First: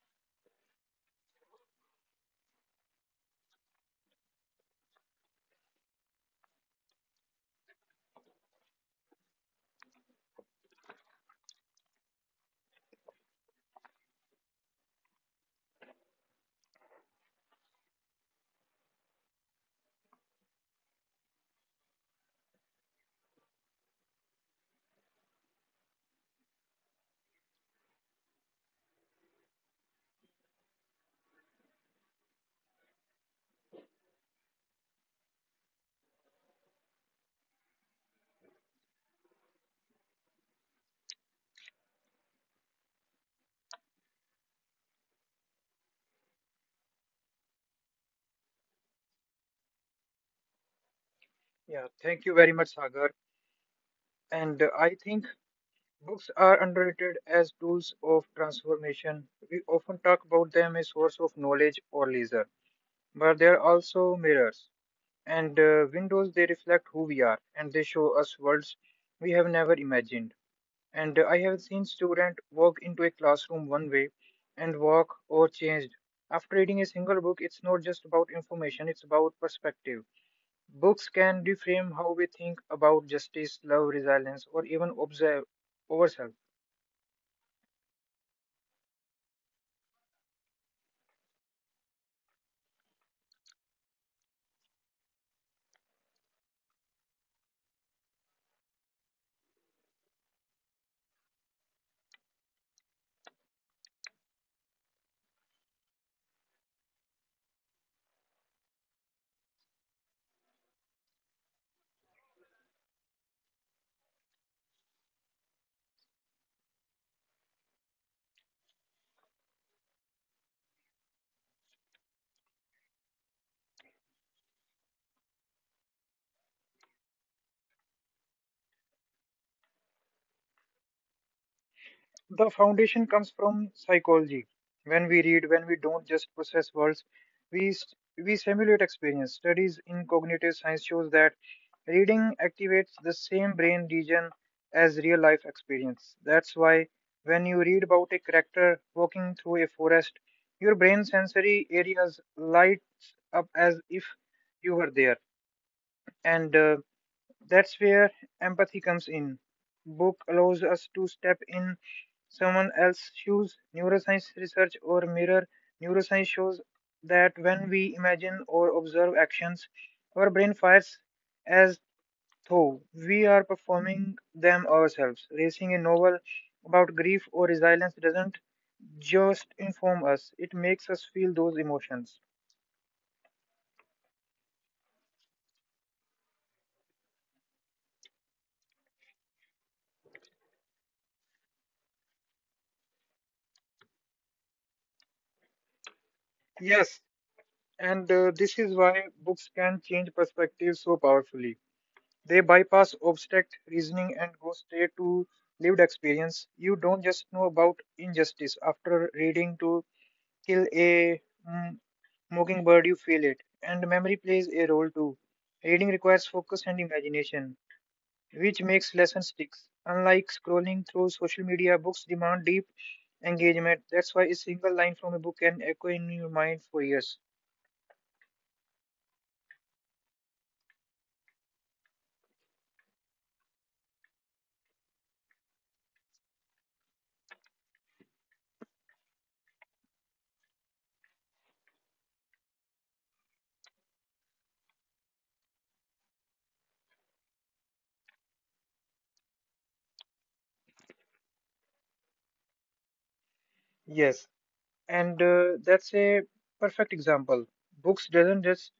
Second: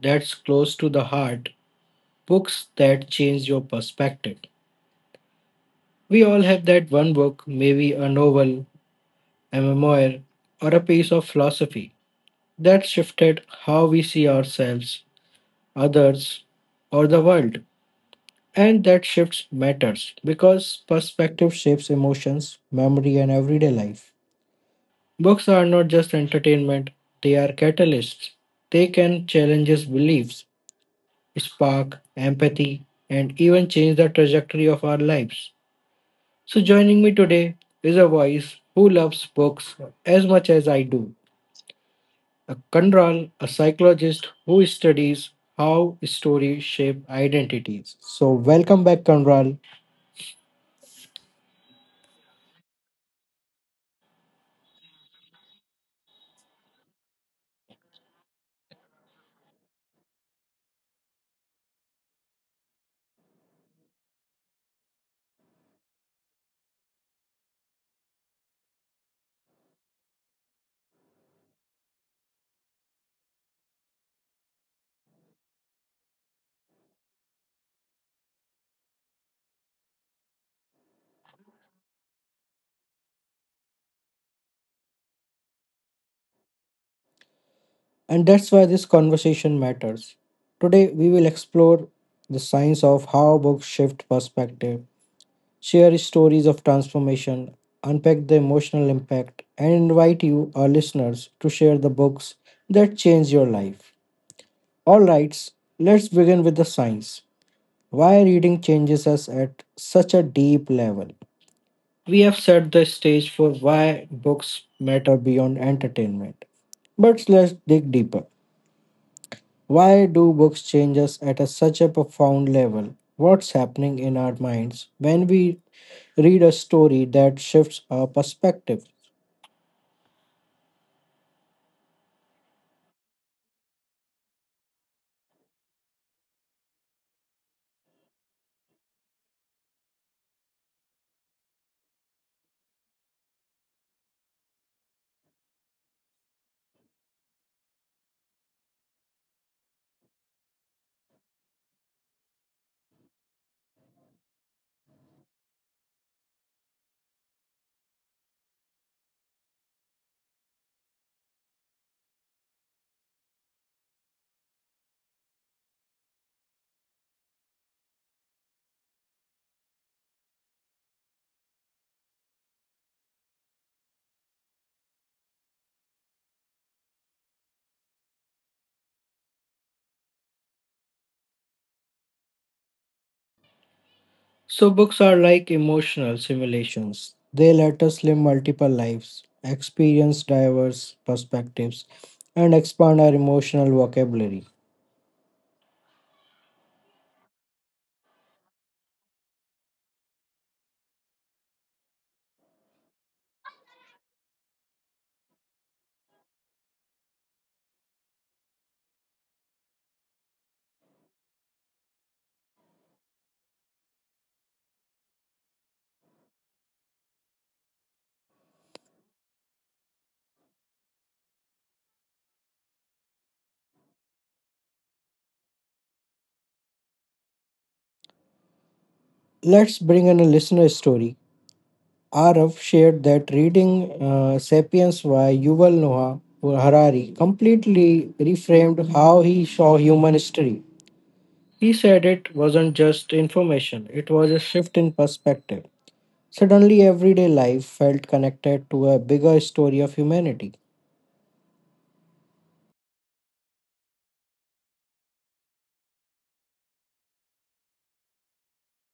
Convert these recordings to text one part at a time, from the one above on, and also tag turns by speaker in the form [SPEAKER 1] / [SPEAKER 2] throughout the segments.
[SPEAKER 1] that's close to the heart books that change your perspective. We all have that one book, maybe a novel, a memoir, or a piece of philosophy that shifted how we see ourselves, others, or the world. And that shift matters because perspective shapes emotions, memory, and everyday life. Books are not just entertainment, they are catalysts. They can challenge us beliefs, spark empathy, and even change the trajectory of our lives. So, joining me today is a voice who loves books as much as I do. A Kandral, a psychologist who studies how stories shape identities. So, welcome back, Kandral.
[SPEAKER 2] Yeah, thank you very much, Sagar. And I think books are underrated as tools of transformation. We often talk about them as source of knowledge or leisure, but they are also mirrors and windows. They reflect who we are, and they show us worlds we have never imagined. And I have seen students walk into a classroom one way and walk or changed after reading a single book. It's not just about information; it's about perspective. Books can reframe how we think about justice, love, resilience, or even observe ourselves.
[SPEAKER 1] And that's why this conversation matters. Today, we will explore the science of how books shift perspective share stories of transformation, unpack the emotional impact, and invite you, our listeners, to share the books that change your life. Alright, let's begin with the science. Why reading changes us at such a deep level? We have set the stage for why books matter beyond entertainment. But let's dig deeper. Why do books change us at such a profound level? What's happening in our minds when we read a story that shifts our perspective.
[SPEAKER 2] The foundation comes from psychology. When we read, when we don't just process words, we s- we simulate experience. Studies in cognitive science shows that reading activates the same brain region as real life experience. That's why when you read about a character walking through a forest, your brain sensory areas lights up as if you were there. And That's where empathy comes in. Book allows us to step in someone else's shoes. Neuroscience research or mirror neuroscience shows that when we imagine or observe actions, our brain fires as though we are performing them ourselves. Racing a novel about grief or resilience doesn't just inform us, it makes us feel those emotions.
[SPEAKER 1] So, books are like emotional simulations. They let us live multiple lives, experience diverse perspectives, and expand our emotional vocabulary.
[SPEAKER 2] Yes, and this is why books can change perspectives so powerfully. They bypass abstract reasoning and go straight to lived experience. You don't just know about injustice. After reading To Kill a mm, Mockingbird, you feel it. And memory plays a role too. Reading requires focus and imagination, which makes lessons sticks. Unlike scrolling through social media, books demand deep engagement. That's why a single line from a book can echo in your mind for years.
[SPEAKER 1] Let's bring in a listener story. Arav shared that reading Sapiens by Yuval Noah Harari completely reframed how he saw human history. He said it wasn't just information, it was a shift in perspective. Suddenly, everyday life felt connected to a bigger story of humanity.
[SPEAKER 2] Yes, and that's a perfect example. Books doesn't just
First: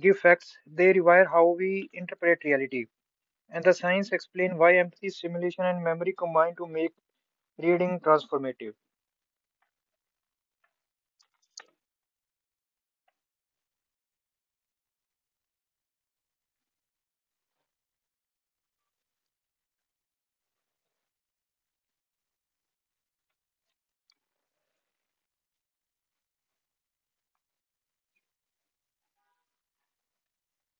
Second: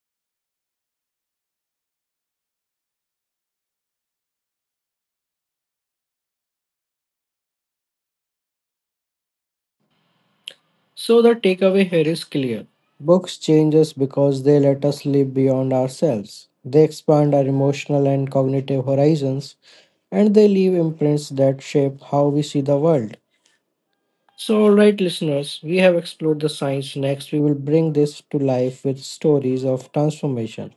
[SPEAKER 2] give facts, they rewire how we interpret reality. And the science explain why empathy, simulation, and memory combine to make reading transformative.
[SPEAKER 1] So the takeaway here is clear. Books change us because they let us live beyond ourselves. They expand our emotional and cognitive horizons, and they leave imprints that shape how we see the world. So, alright, listeners, we have explored the science. Next, we will bring this to life with stories of transformation,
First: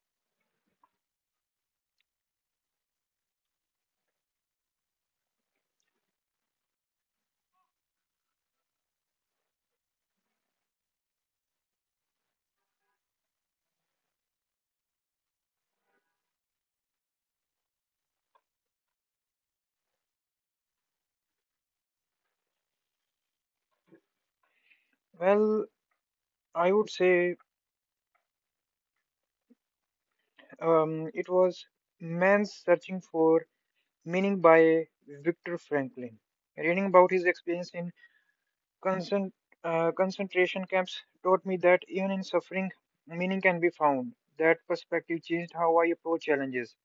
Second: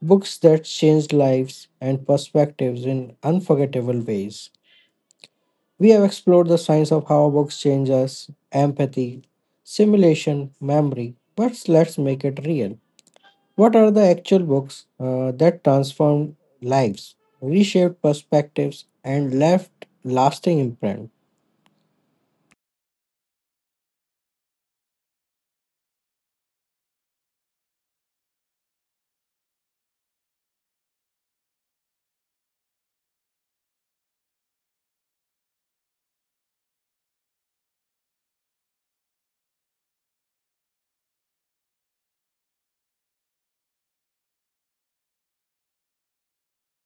[SPEAKER 1] books that changed lives and perspectives in unforgettable ways. We have explored the science of how books change us, empathy, simulation, memory, but let's make it real. What are the actual books that transformed lives, reshaped perspectives, and left lasting imprint?
[SPEAKER 2] Well, I would say it was Man's Searching for Meaning by Viktor Franklin. Reading about his experience in concent- concentration camps taught me that even in suffering, meaning can be found. That perspective changed how I approach challenges.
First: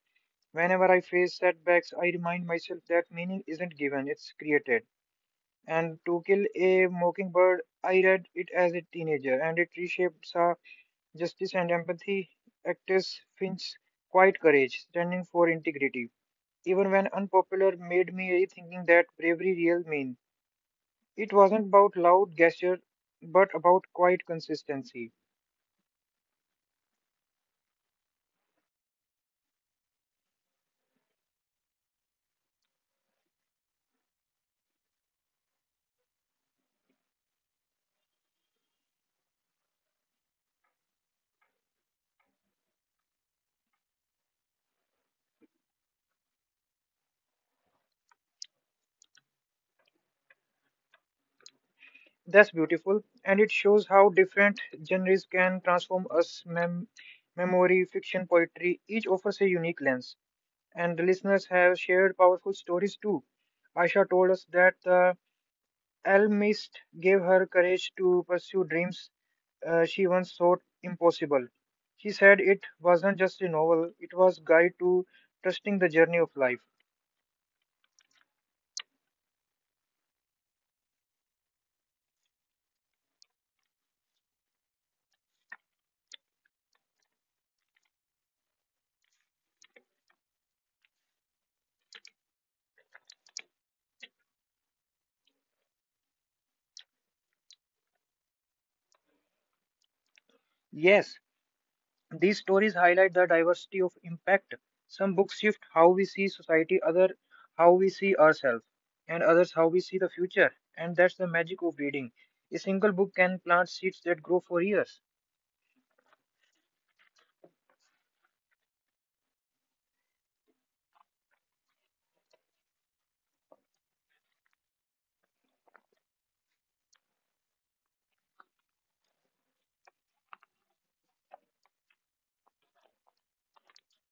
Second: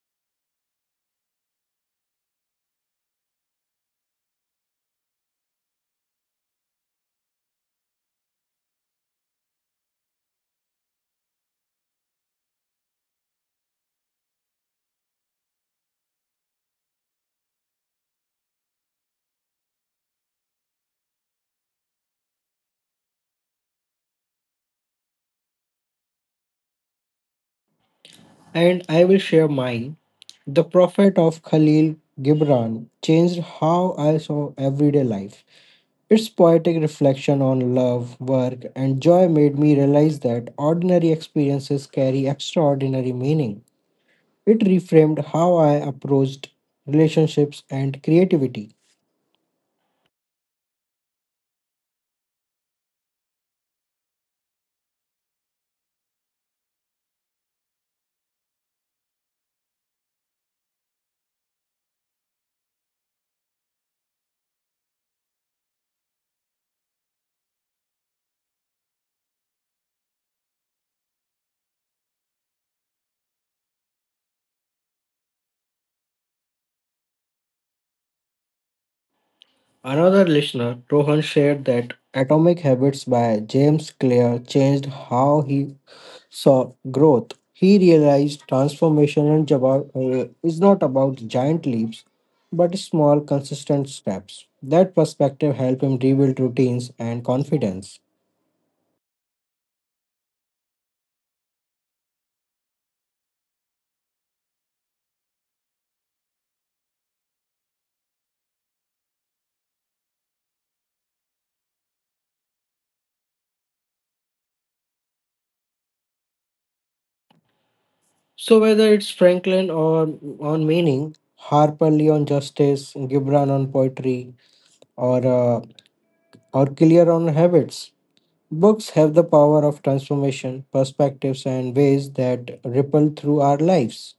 [SPEAKER 2] Whenever I face setbacks, I remind myself that meaning isn't given, it's created. And To Kill a Mockingbird, I read it as a teenager, and it reshapes our justice and empathy. Actress Finch's quiet courage, standing for integrity, even when unpopular, made me rethinking that bravery real mean. It wasn't about loud gesture, but about quiet consistency.
[SPEAKER 1] And I will share mine. The Prophet of Khalil Gibran changed how I saw everyday life. Its poetic reflection on love, work, and joy made me realize that ordinary experiences carry extraordinary meaning. It reframed how I approached relationships and creativity.
[SPEAKER 2] That's beautiful, and it shows how different genres can transform us. Memory, fiction, poetry, each offers a unique lens, and the listeners have shared powerful stories too. Aisha told us that the alchemist gave her courage to pursue dreams she once thought impossible. She said it wasn't just a novel; it was guide to trusting the journey of life.
[SPEAKER 1] Another listener, Rohan, shared that Atomic Habits by James Clear changed how he saw growth. He realized transformation is not about giant leaps, but small, consistent steps. That perspective helped him rebuild routines and confidence.
[SPEAKER 2] Yes, these stories highlight the diversity of impact. Some books shift how we see society, other how we see ourselves, and others how we see the future. And that's the magic of reading. A single book can plant seeds that grow for years.
[SPEAKER 1] So, whether it's Franklin or on meaning, Harper Lee on justice, Gibran on poetry, or uh, or clear on habits. Books have the power of transformation, perspectives, and ways that ripple through our lives.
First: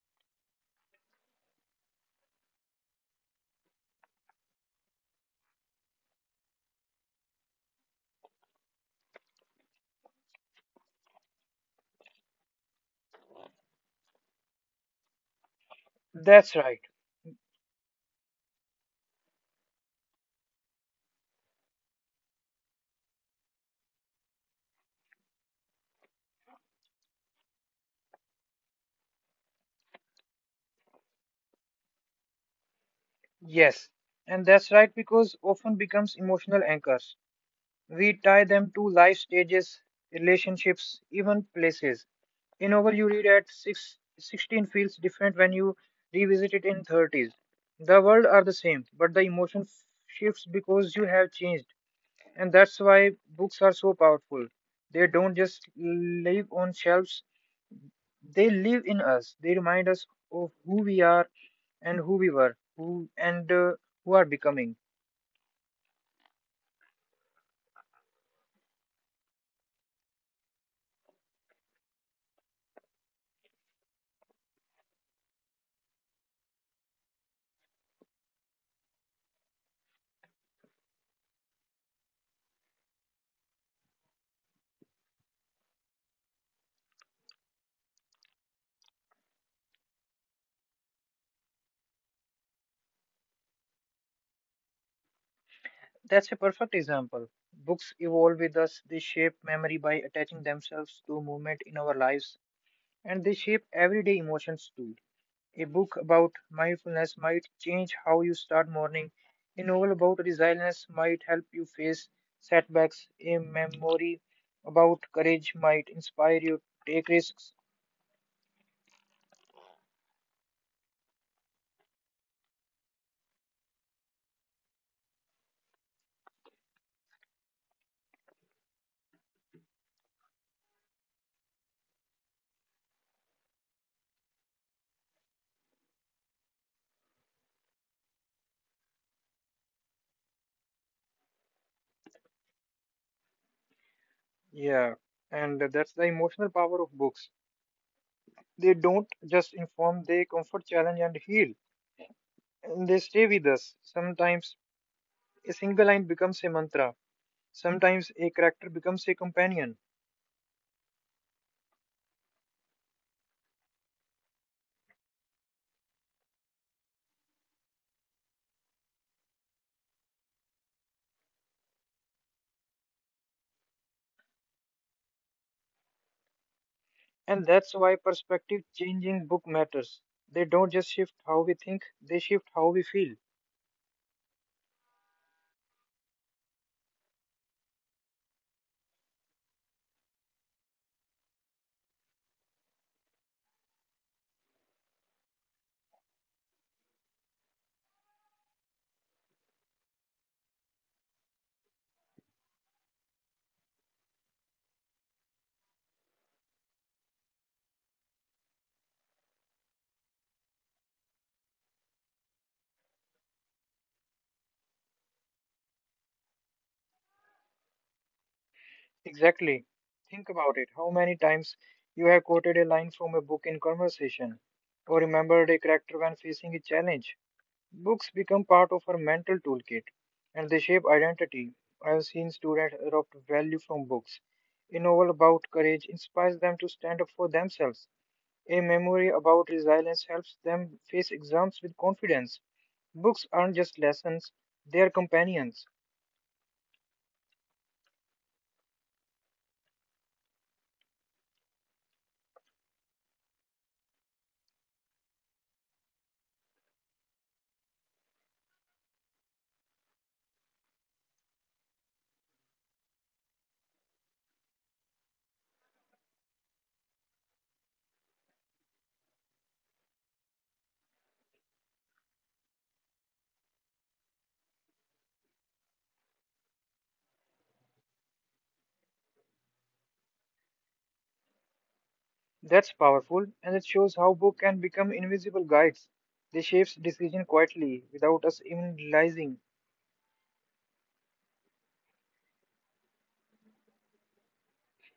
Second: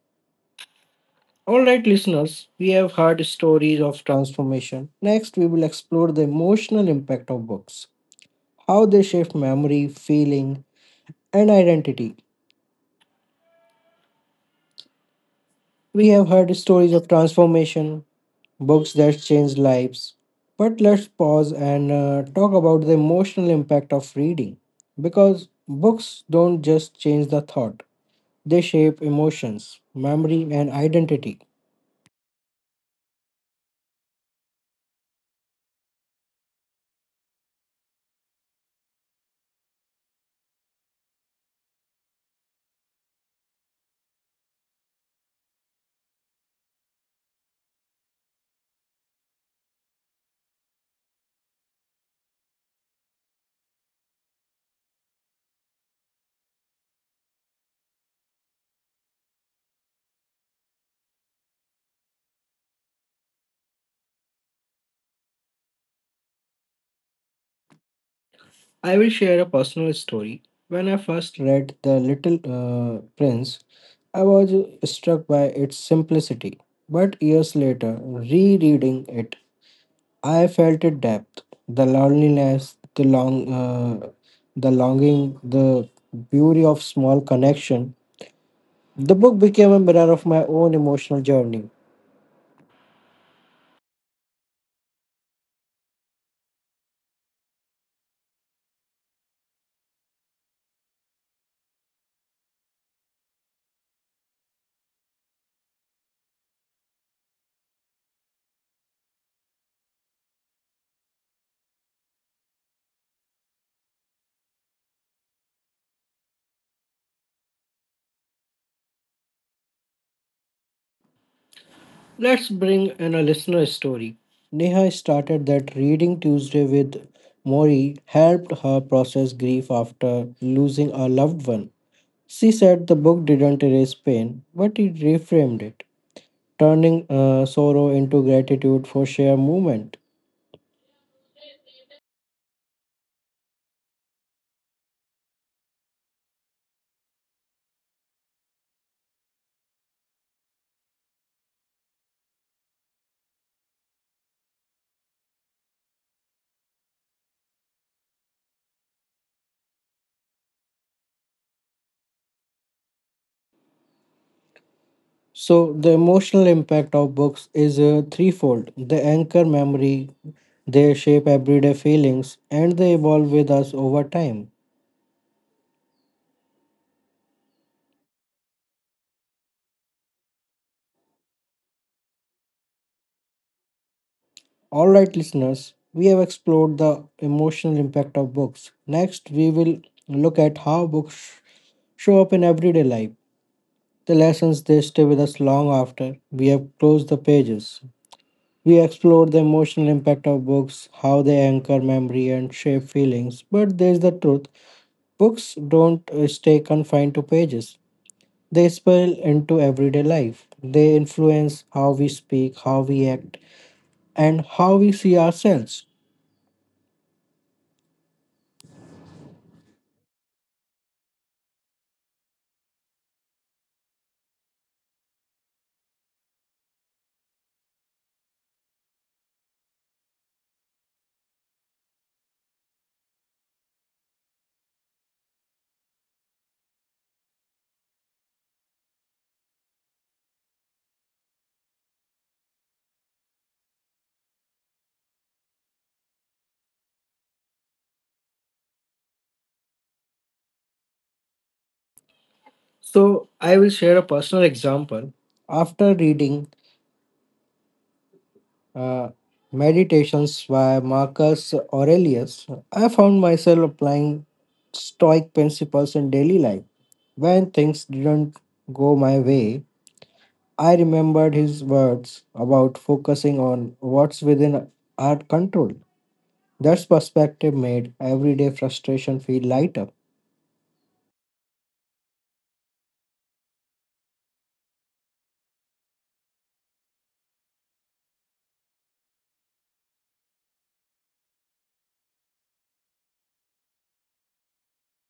[SPEAKER 1] All right, listeners, we have heard stories of transformation. Next, we will explore the emotional impact of books, how they shape memory, feeling, and identity. We have
[SPEAKER 2] That's
[SPEAKER 1] heard
[SPEAKER 2] right.
[SPEAKER 1] stories of transformation, books that change lives. But let's pause and talk about the emotional impact of reading because books don't just change the thought they shape emotions, memory, and identity.
[SPEAKER 2] Yes. And that's right because often becomes emotional anchors. We tie them to life stages, relationships, even places. A novel you read at six, 16 feels different when you revisit it in 30s. The world are the same, but the emotion shifts because you have changed. And that's why books are so powerful. They don't just live on shelves, they live in us. They remind us of who we are and who we were, who are becoming.
[SPEAKER 1] I will share a personal story. When I first read The Little Prince, I was struck by its simplicity. But years later, rereading it, I felt its depth, the loneliness, the longing, the beauty of small connection. The book became a mirror of my own emotional journey.
[SPEAKER 2] That's a perfect example. Books evolve with us, they shape memory by attaching themselves to movement in our lives, and they shape everyday emotions too. A book about mindfulness might change how you start morning, a novel about resilience might help you face setbacks, a memory about courage might inspire you to take risks.
[SPEAKER 1] Let's bring in a listener story. Neha started that reading Tuesday with Mori helped her process grief after losing a loved one. She said the book didn't erase pain, but it reframed it, turning sorrow into gratitude for sheer movement.
[SPEAKER 2] Yeah, and that's the emotional power of books. They don't just inform, they comfort, challenge, and heal and they stay with us. Sometimes a single line becomes a mantra. Sometimes a character becomes a companion.
[SPEAKER 1] So, the emotional impact of books is threefold they anchor memory, they shape everyday feelings, and they evolve with us over time.
[SPEAKER 2] And that's why perspective change in book matters. They don't just shift how we think, they shift how we feel.
[SPEAKER 1] Alright, listeners, we have explored the emotional impact of books. Next, we will look at how show up in everyday life, the lessons they stay with us long after we have closed the pages. We explored the emotional impact of books, how they anchor memory and shape feelings. But there's the truth books don't stay confined to pages, they spill into everyday life. They influence how we speak, how we act, and how we see ourselves.
[SPEAKER 2] Exactly. Think about it. How many times you have quoted a line from a book in conversation or remembered a character when facing a challenge. Books become part of our mental toolkit and they shape identity. I have seen students adopt value from books. A novel about courage inspires them to stand up for themselves. A memory about resilience helps them face exams with confidence. Books aren't just lessons, they are companions.
[SPEAKER 1] So, I will share a personal example. After reading uh, Meditations by Marcus Aurelius, I found myself applying Stoic principles in daily life. When things didn't go my way, I remembered his words about focusing on what's within our control. That perspective made everyday frustration feel lighter.
[SPEAKER 2] That's powerful, and it shows how books can become invisible guides. They shape decisions quietly, without us even realizing.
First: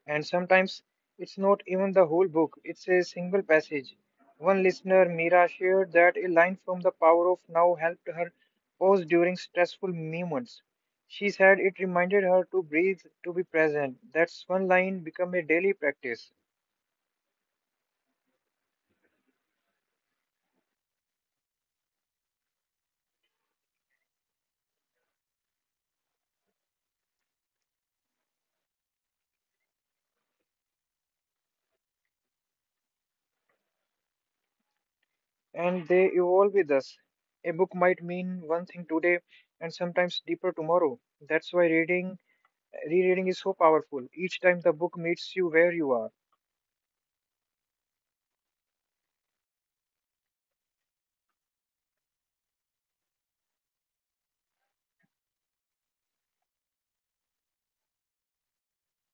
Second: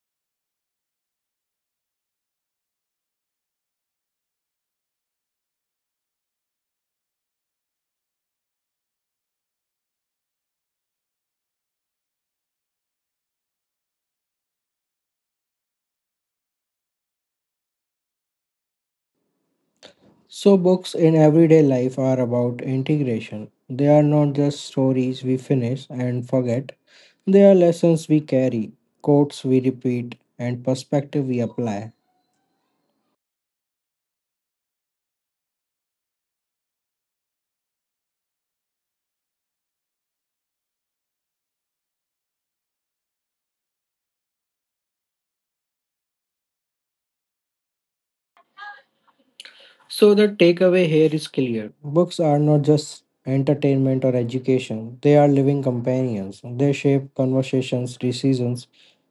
[SPEAKER 2] And sometimes it's not even the whole book, it's a single passage. One listener, Mira, shared that a line from The Power of Now helped her pause during stressful moments. She said it reminded her to breathe, to be present. That's one line become a daily practice,
[SPEAKER 1] So, books in everyday life are about integration. They are not just stories we finish and forget, they are lessons we carry, quotes we repeat, and perspective we apply.
[SPEAKER 2] and they evolve with us. A book might mean one thing today and sometimes deeper tomorrow. That's why reading, rereading is so powerful. Each time the book meets you where you are.
[SPEAKER 1] So, the takeaway here is clear books are not just entertainment or education, they are living companions. They shape conversations, decisions,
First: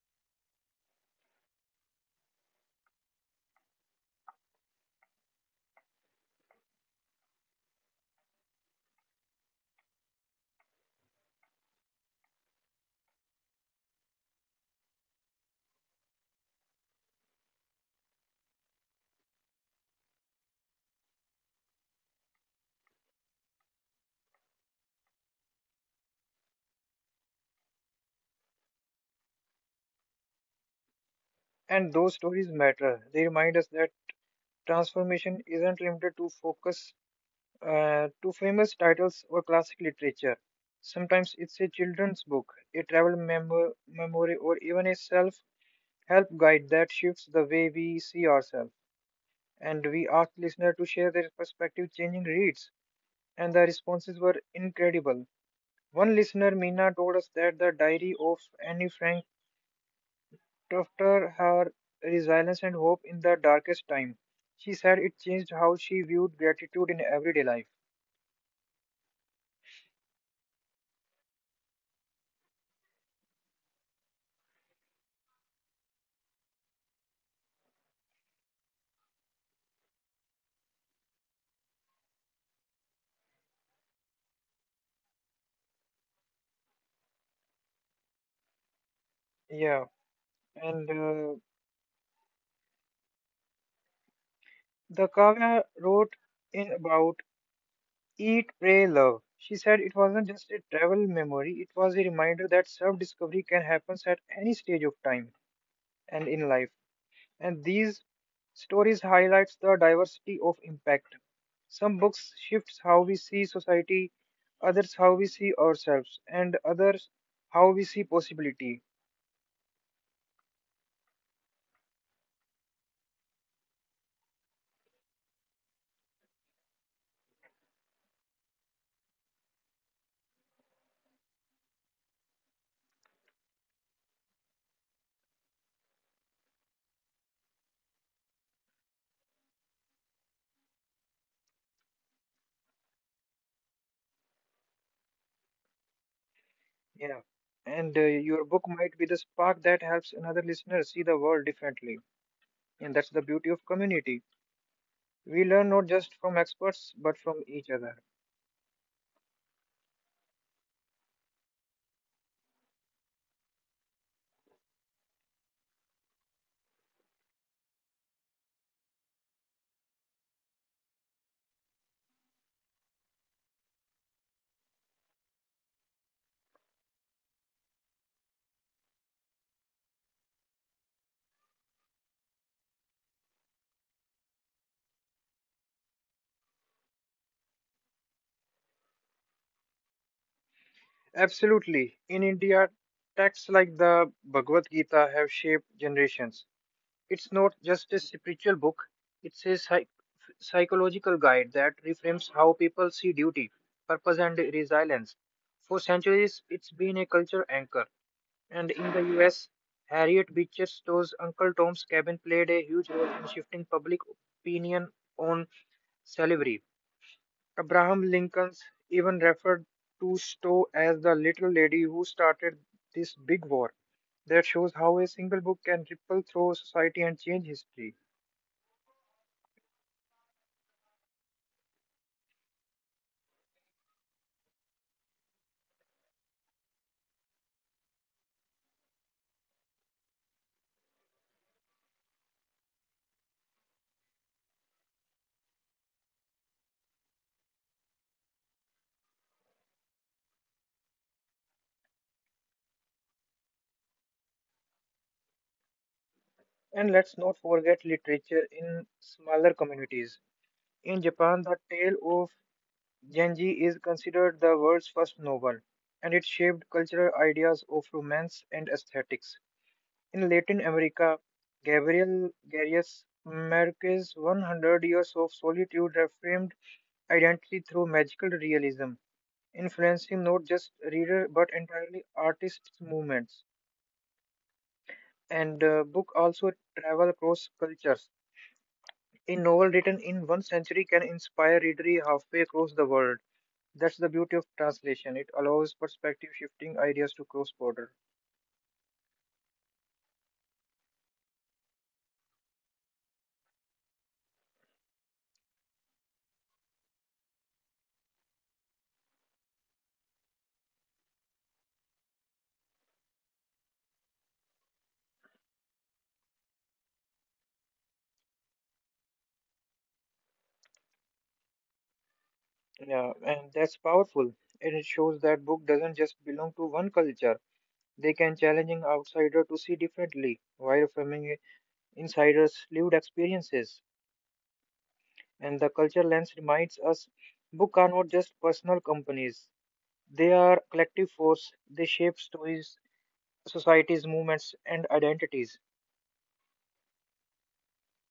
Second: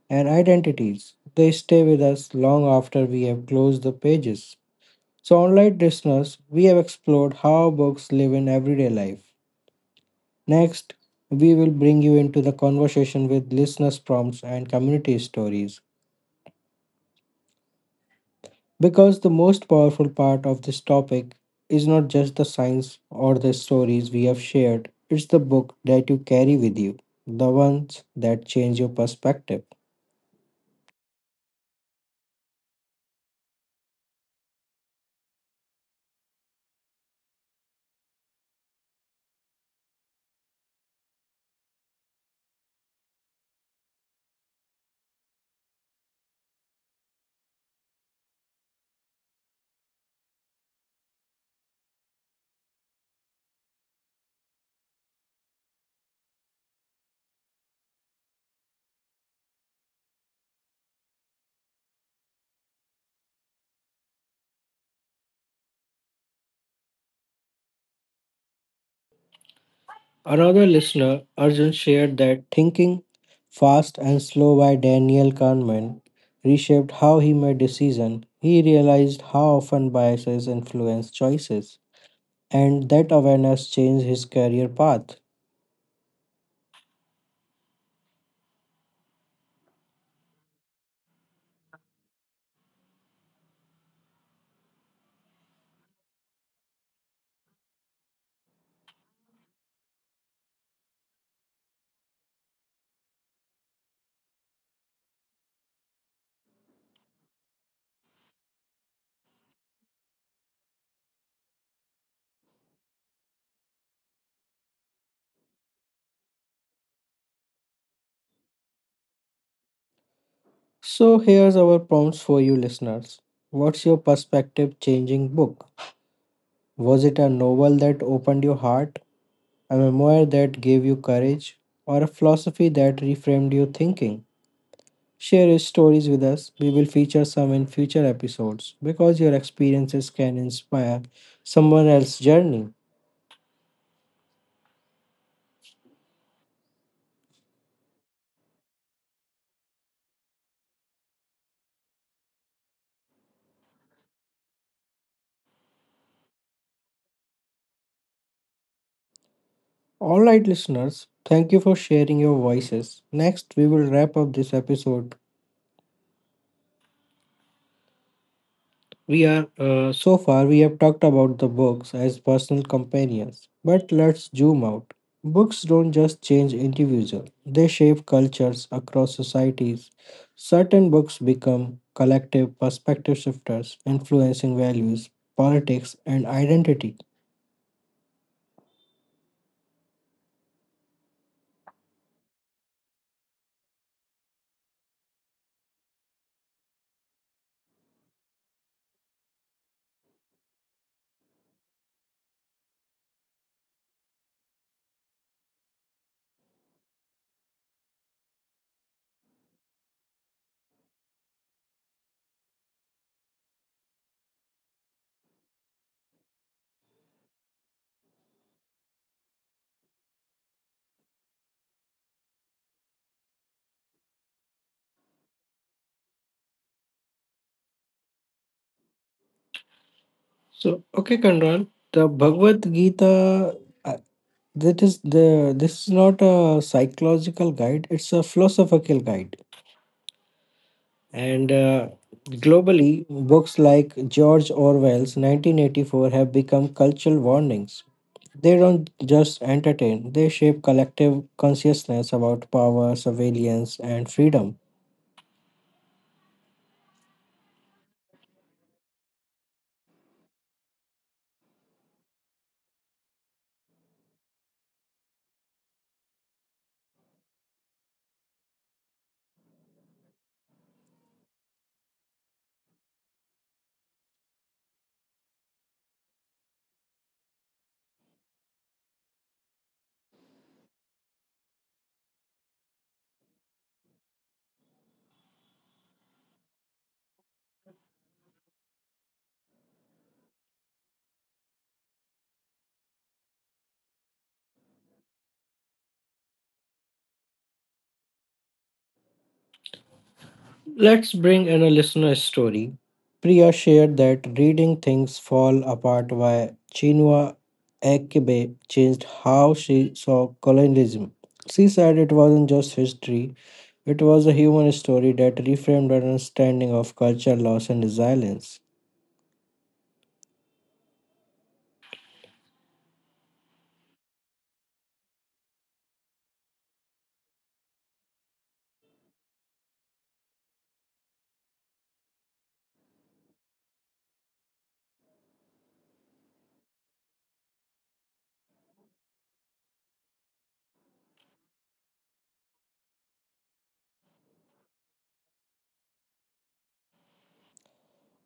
[SPEAKER 1] and identities. They stay with us long after we have closed the pages. So, online listeners, we have explored how books live in everyday life. Next, we will bring you into the conversation with listeners' prompts and community stories. Because the most powerful part of this topic is not just the science or the stories we have shared, it's the book that you carry with you, the ones that change your perspective.
[SPEAKER 2] And those stories matter. They remind us that transformation isn't limited to focus to famous titles or classic literature. Sometimes it's a children's book, a memory, or even a self-help guide that shifts the way we see ourselves. And we asked listeners to share their perspective changing reads, and the responses were incredible. One listener, Mina, told us that the diary of Annie Frank after her resilience and hope in the darkest time. She said it changed how she viewed gratitude in everyday life.
[SPEAKER 1] Another listener, Arjun, shared that Thinking Fast and Slow by Daniel Kahneman reshaped how he made decisions. He realized how often biases influence choices, and that awareness changed his career path.
[SPEAKER 2] Yeah, and the Kavya wrote in about Eat, Pray, Love. She said it wasn't just a travel memory, it was a reminder that self-discovery can happen at any stage of time and in life. And these stories highlights the diversity of impact. Some books shifts how we see society, others how we see ourselves, and others how we see possibility.
[SPEAKER 1] So, here's our prompts for you listeners. What's your perspective changing book? Was it a novel that opened your heart, a memoir that gave you courage, or a philosophy that reframed your thinking? Share your stories with us. We will feature some in future episodes because your experiences can inspire someone else's journey.
[SPEAKER 2] Yeah. And your book might be the spark that helps another listener see the world differently. And that's the beauty of community. We learn not just from experts but from each other.
[SPEAKER 1] All right, listeners, thank you for sharing your voices. Next, we will wrap up this episode. We are so far we have talked about the books as personal companions, but let's zoom out. Books don't just change individuals; they shape cultures across societies. Certain books become collective perspective shifters, influencing values, politics, and identity.
[SPEAKER 2] Absolutely. In India, texts like the Bhagavad Gita have shaped generations. It's not just a spiritual book, it's a psychological guide that reframes how people see duty, purpose, and resilience. For centuries, it's been a culture anchor. And in the US, Harriet Beecher Stowe's Uncle Tom's Cabin played a huge role in shifting public opinion on slavery. Abraham Lincoln's even referred to Stowe as the little lady who started this big war. That shows how a single book can ripple through society and change history.
[SPEAKER 1] So, okay, Kanran, the Bhagavad Gita. Uh, That is the This is not a psychological guide; it's a philosophical guide. And Globally, books like George Orwell's 1984 have become cultural warnings. They don't just entertain, they shape collective consciousness about power, surveillance, and freedom.
[SPEAKER 2] And let's not forget literature in smaller communities. In Japan, the tale of Genji is considered the world's first novel, and it shaped cultural ideas of romance and aesthetics. In Latin America, Gabriel Garcias Marquez's 100 Years of Solitude reframed identity through magical realism, influencing not just reader but entirely artists' movements. And book also travel across cultures. A novel written in one century can inspire readery halfway across the world. That's the beauty of translation. It allows perspective shifting ideas to cross border.
[SPEAKER 1] Let's bring in a listener's story. Priya shared that reading Things Fall Apart by Chinua Achebe changed how she saw colonialism. She said it wasn't just history, it was a human story that reframed our understanding of culture loss and resilience.
[SPEAKER 2] Yeah, and that's powerful. And it shows that book doesn't just belong to one culture. They can challenge an outsider to see differently while affirming insiders' lived experiences. And the culture lens reminds us books are not just personal companies, they are collective force. They shape stories, societies, movements, and identities.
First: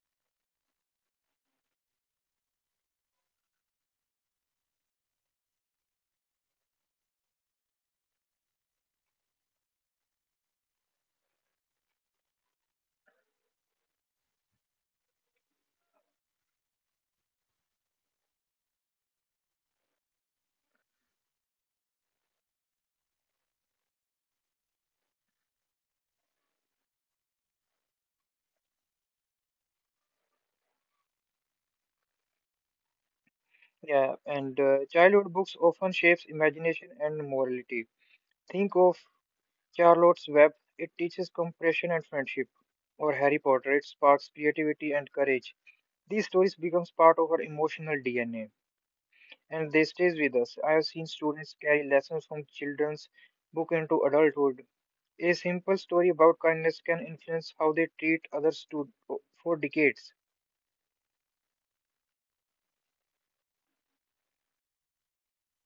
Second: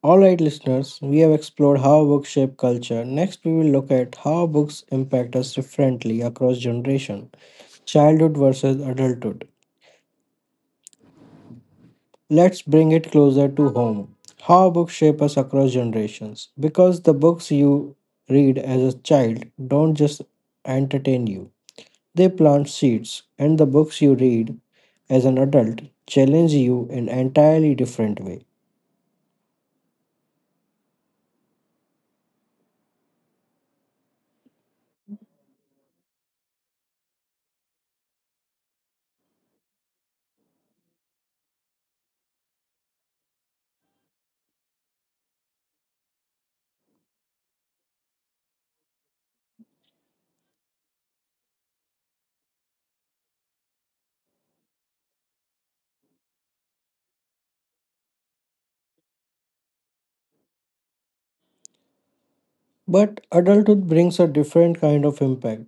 [SPEAKER 1] Alright, listeners, we have explored how books shape culture. Next, we will look at how books impact us differently across generation, childhood versus adulthood. Let's bring it closer to home. How books shape us across generations. Because the books you read as a child don't just entertain you, they plant seeds, and the books you read as an adult challenge you in an entirely different way.
[SPEAKER 2] Yeah, and childhood books often shapes imagination and morality. Think of Charlotte's Web, it teaches compassion and friendship, or Harry Potter, it sparks creativity and courage. These stories becomes part of our emotional DNA, and they stays with us. I have seen students carry lessons from children's book into adulthood. A simple story about kindness can influence how they treat others to, for decades.
[SPEAKER 1] But adulthood brings a different kind of impact.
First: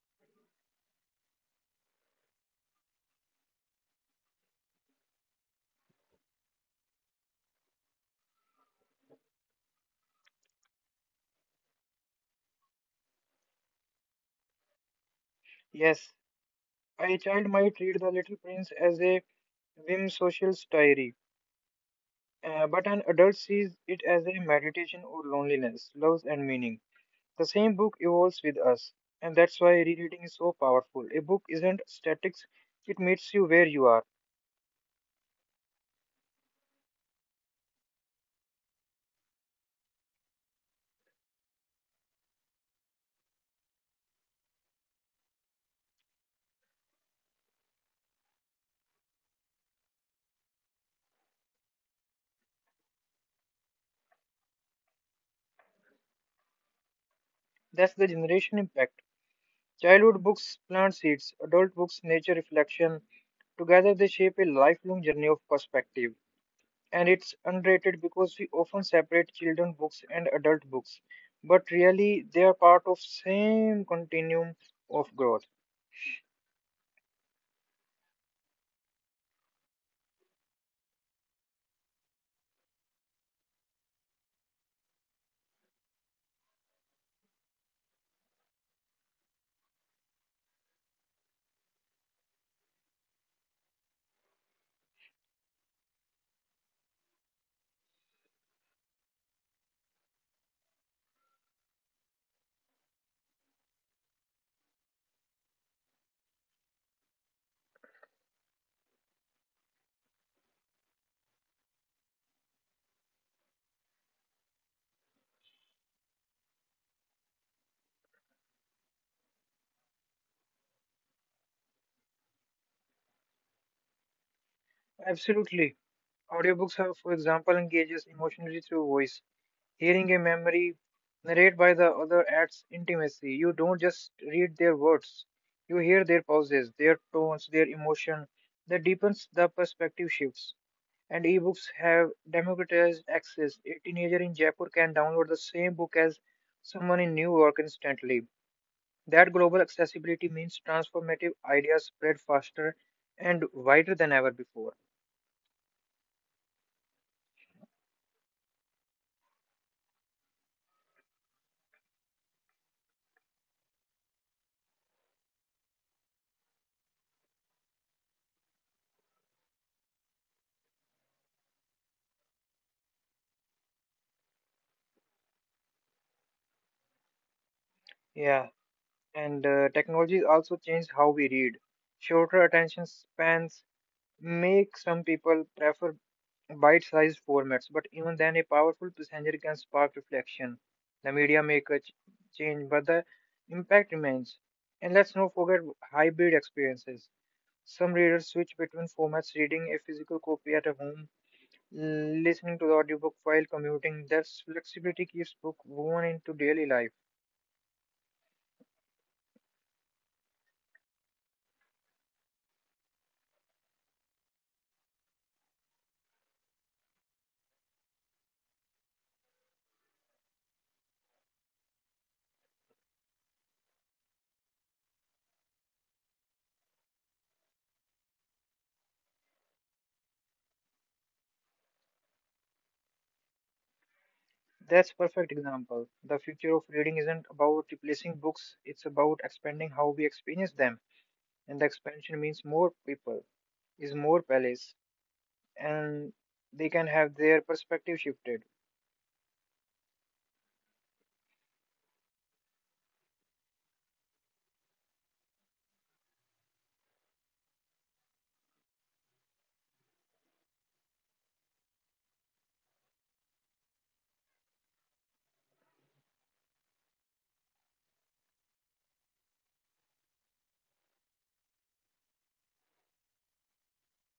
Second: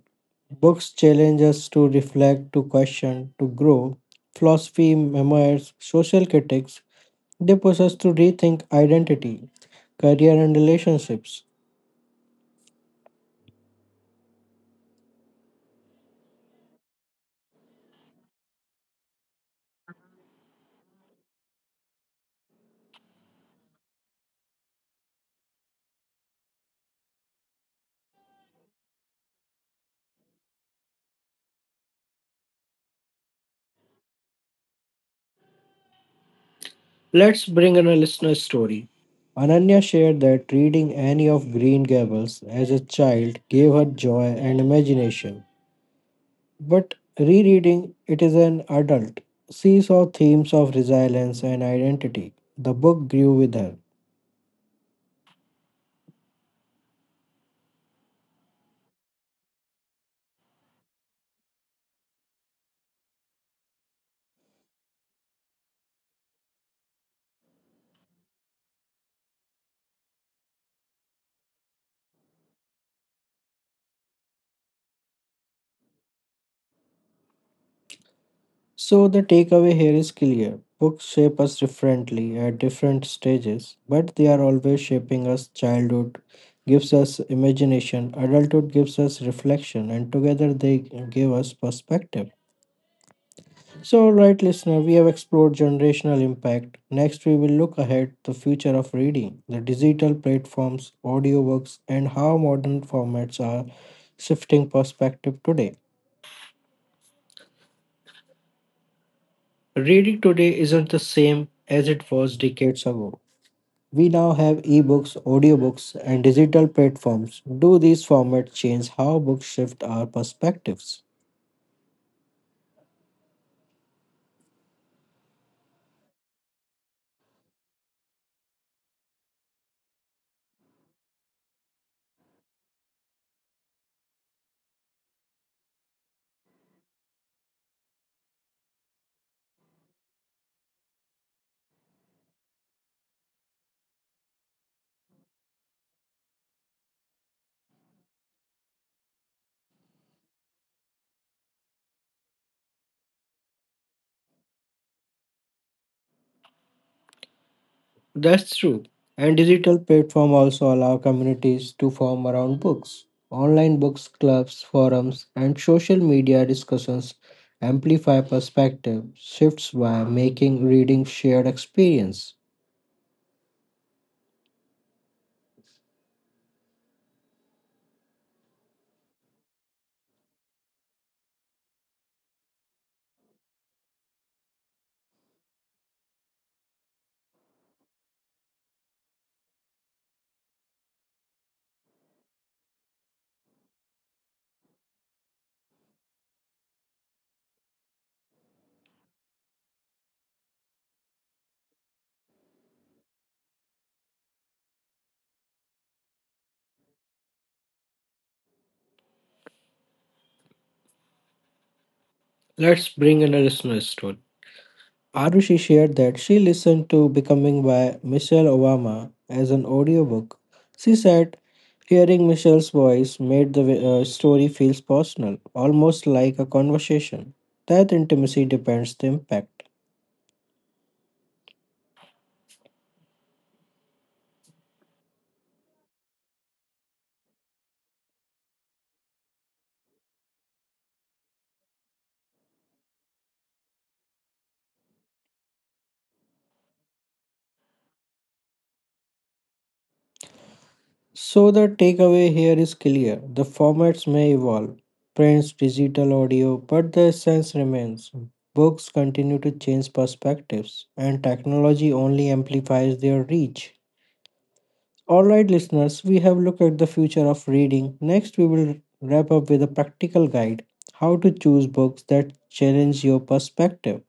[SPEAKER 1] Books challenge us to reflect, to question, to grow. Philosophy, memoirs, social critics, they push us to rethink identity, career, and relationships.
[SPEAKER 2] Yes, a child might read The Little Prince as a whim social diary, but an adult sees it as a meditation on loneliness, love, and meaning. The same book evolves with us, and that's why rereading is so powerful. A book isn't static; it meets you where you are.
[SPEAKER 1] Let's bring in a listener story. Ananya shared that reading any of Green Gables as a child gave her joy and imagination. But rereading it as an adult, she saw themes of resilience and identity. The book grew with her.
[SPEAKER 2] That's the generation impact. Childhood books plant seeds, adult books nature reflection. Together they shape a lifelong journey of perspective. And it's underrated because we often separate children books and adult books, but really they are part of same continuum of growth.
[SPEAKER 1] So the takeaway here is clear. Books shape us differently at different stages, but they are always shaping us. Childhood gives us imagination, adulthood gives us reflection, and together they give us perspective. So, right listener, we have explored generational impact. Next, we will look ahead the future of reading, the digital platforms, audiobooks, and how modern formats are shifting perspective today. Reading today isn't the same as it was decades ago. We now have ebooks, audiobooks, and digital platforms. Do these formats change how books shift our perspectives?
[SPEAKER 2] Absolutely. Audiobooks are, for example, engages emotionally through voice. Hearing a memory narrated by the other adds intimacy. You don't just read their words, you hear their pauses, their tones, their emotion. That deepens the perspective shifts. And ebooks have democratized access. A teenager in Jaipur can download the same book as someone in New York instantly. That global accessibility means transformative ideas spread faster and wider than ever before.
[SPEAKER 1] That's true. And digital platform also allow communities to form around books. Online books clubs, forums, and social media discussions amplify perspective shifts by making reading shared experience.
[SPEAKER 2] Yeah, and technology also changed how we read. Shorter attention spans, make some people prefer bite-sized formats, but even then, a powerful passenger can spark reflection. The media change, but the impact remains. And let's not forget hybrid experiences. Some readers switch between formats, reading a physical copy at a home, listening to the audiobook while commuting. That flexibility keeps book woven into daily life.
[SPEAKER 1] Let's bring in a listener story. Arushi shared that she listened to Becoming by Michelle Obama as an audiobook. She said, hearing Michelle's voice made the story feels personal, almost like a conversation. That intimacy depends the impact.
[SPEAKER 2] That's perfect example. The future of reading isn't about replacing books; it's about expanding how we experience them, and the expansion means more people is more palace and they can have their perspective shifted.
[SPEAKER 1] So the takeaway here is clear. The formats may evolve, prints, digital audio, but the essence remains. Books continue to change perspectives, and technology only amplifies their reach. Alright, listeners, we have looked at the future of reading. Next, we will wrap up with a practical guide how to choose books that challenge your perspective.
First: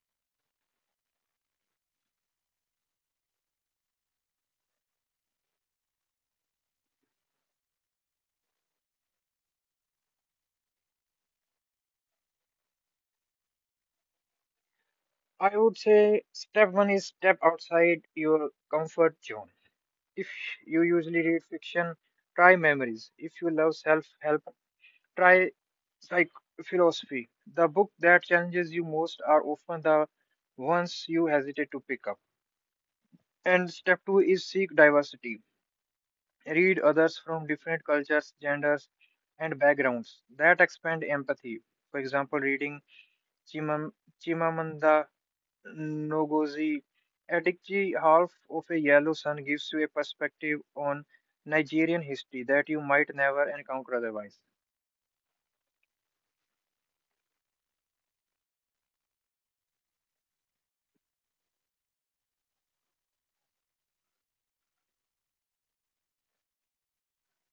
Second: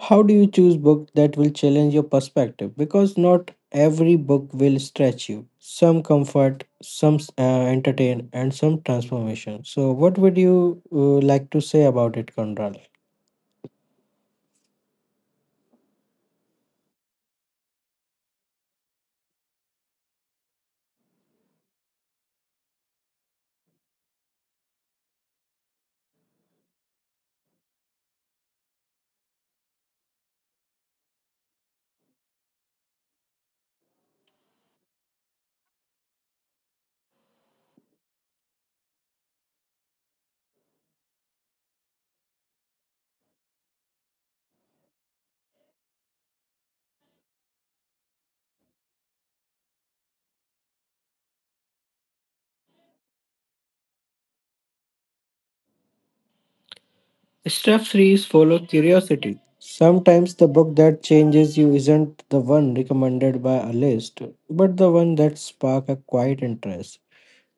[SPEAKER 1] How do you choose books that will challenge your perspective? Because not every book will stretch you. Some comfort, some entertain, and some transformation. So, what would you like to say about it, Conrad?
[SPEAKER 2] I would say step one is step outside your comfort zone. If you usually read fiction, try memories. If you love self-help, try psych philosophy. The book that challenges you most are often the ones you hesitate to pick up. And step two is seek diversity. Read others from different cultures, genders, and backgrounds that expand empathy. For example, reading Chimam- Chimamanda Ngozi Adichie Half of a Yellow Sun gives you a perspective on Nigerian history that you might never encounter otherwise.
[SPEAKER 1] Step 3 follow curiosity. Sometimes the book that changes you isn't the one recommended by a list, but the one that spark a quiet interest.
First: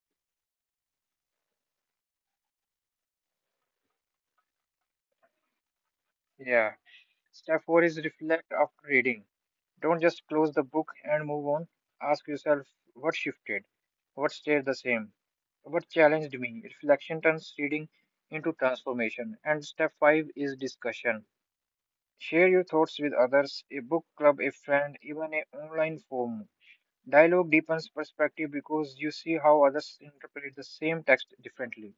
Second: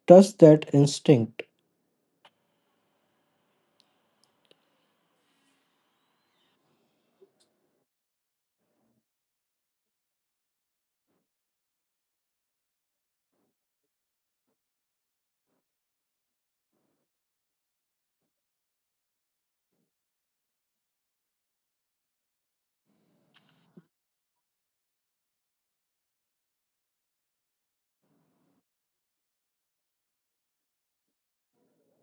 [SPEAKER 1] Trust that instinct.
[SPEAKER 2] Yeah. Step 4 is reflect after reading. Don't just close the book and move on. Ask yourself what shifted, what stayed the same, what challenged me. Reflection turns reading into transformation. And step 5 is discussion. Share your thoughts with others, a book club, a friend, even an online forum. Dialogue deepens perspective because you see how others interpret the same text differently.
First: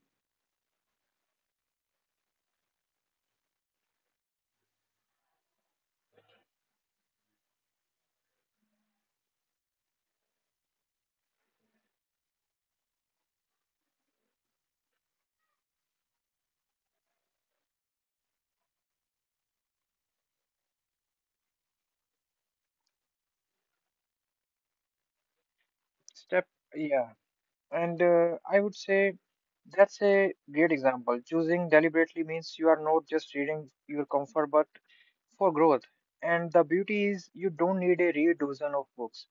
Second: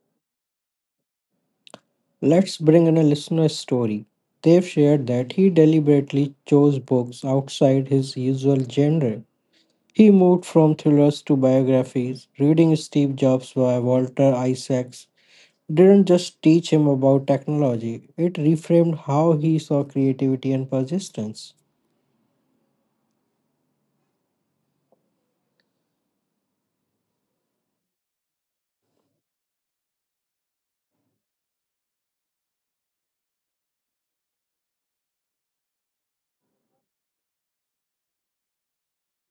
[SPEAKER 1] Let's bring in a listener's story. They've shared that he deliberately chose books outside his usual genre. He moved from thrillers to biographies, reading Steve Jobs by Walter Isaacs didn't just teach him about technology, it reframed how he saw creativity and persistence.
[SPEAKER 2] Step yeah. And I would say that's a great example. Choosing deliberately means you are not just reading your comfort but for growth. And the beauty is you don't need a real dozen of books.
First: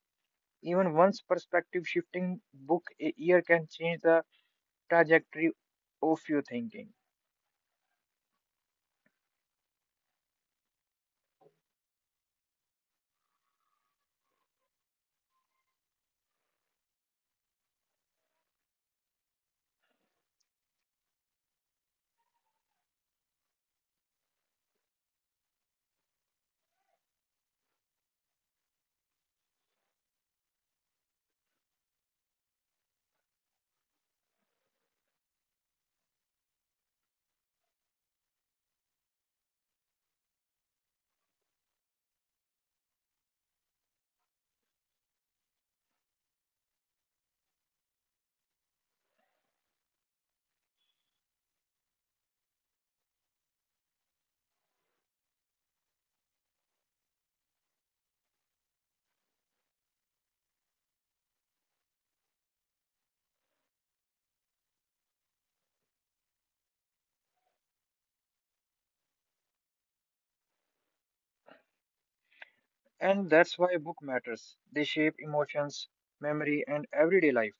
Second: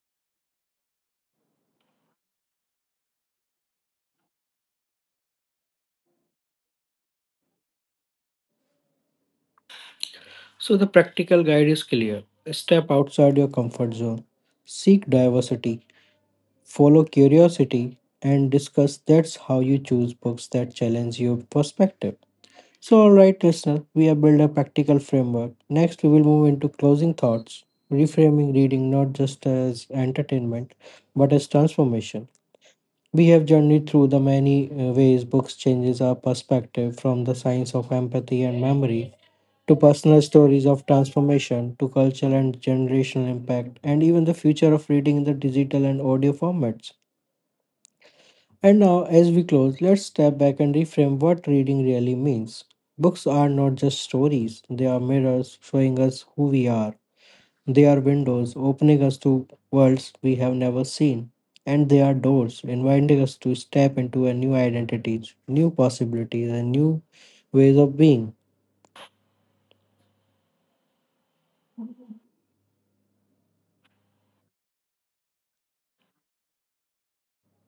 [SPEAKER 2] Even one's perspective shifting book a year can change the trajectory of your thinking.
[SPEAKER 1] So the practical guide is clear step outside your comfort zone, seek diversity, follow curiosity, and discuss that's how you choose books that challenge your perspective. So, alright, listener, we have built a practical framework. Next, we will move into closing thoughts, reframing reading not just as entertainment but as transformation. We have journeyed through the many ways books changes our perspective from the science of empathy and memory to personal stories of transformation to cultural and generational impact and even the future of reading in the digital and audio formats. And now, as we close, let's step back and reframe what reading really means. Books are not just stories, they are mirrors showing us who we are. They are windows opening us to worlds we have never seen, and they are doors inviting us to step into a new identities, new possibilities, and new ways of being.
[SPEAKER 2] And that's why book matters. They shape emotions, memory, and everyday life.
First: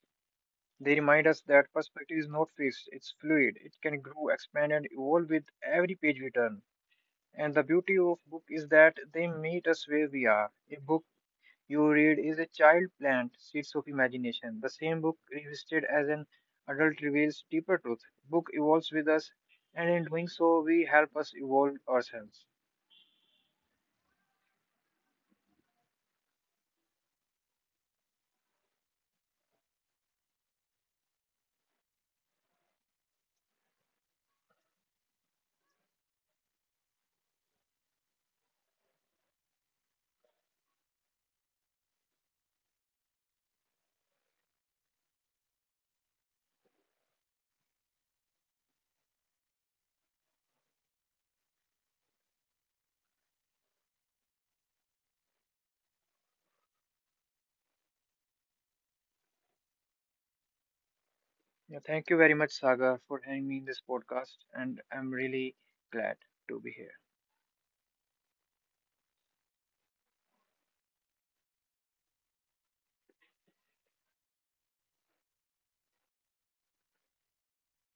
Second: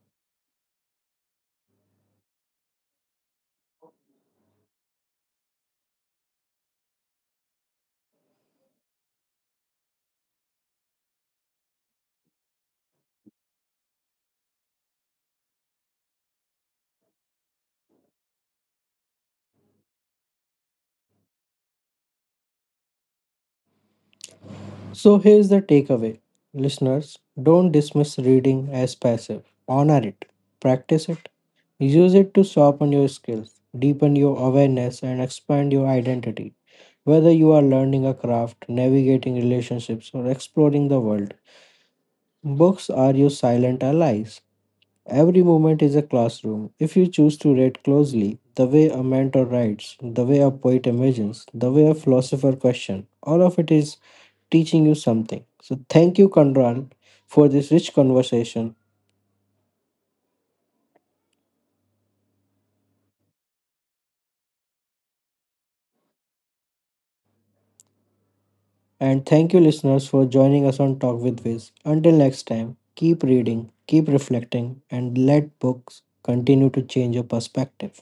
[SPEAKER 2] They remind us that perspective is not fixed, it's fluid. It can grow, expand, and evolve with every page we turn. And the beauty of book is that they meet us where we are. A book you read is a child plant seeds of imagination. The same book revisited as an adult reveals deeper truth. Book evolves with us, and in doing so, we help us evolve ourselves.
[SPEAKER 1] So here's the takeaway. Listeners, don't dismiss reading as passive. Honor it. Practice it. Use it to sharpen your skills, deepen your awareness, and expand your identity. Whether you are learning a craft, navigating relationships, or exploring the world, books are your silent allies. Every moment is a classroom. If you choose to read closely, the way a mentor writes, the way a poet imagines, the way a philosopher questions, all of it is teaching you something. So thank you, Kandran, for this rich conversation.
[SPEAKER 2] Yeah, thank you very much, Sagar, for having me in this podcast, and I'm really glad to be here.
[SPEAKER 1] And thank you, listeners, for joining us on Talk with Viz. Until next time, keep reading, keep reflecting, and let books continue to change your perspective.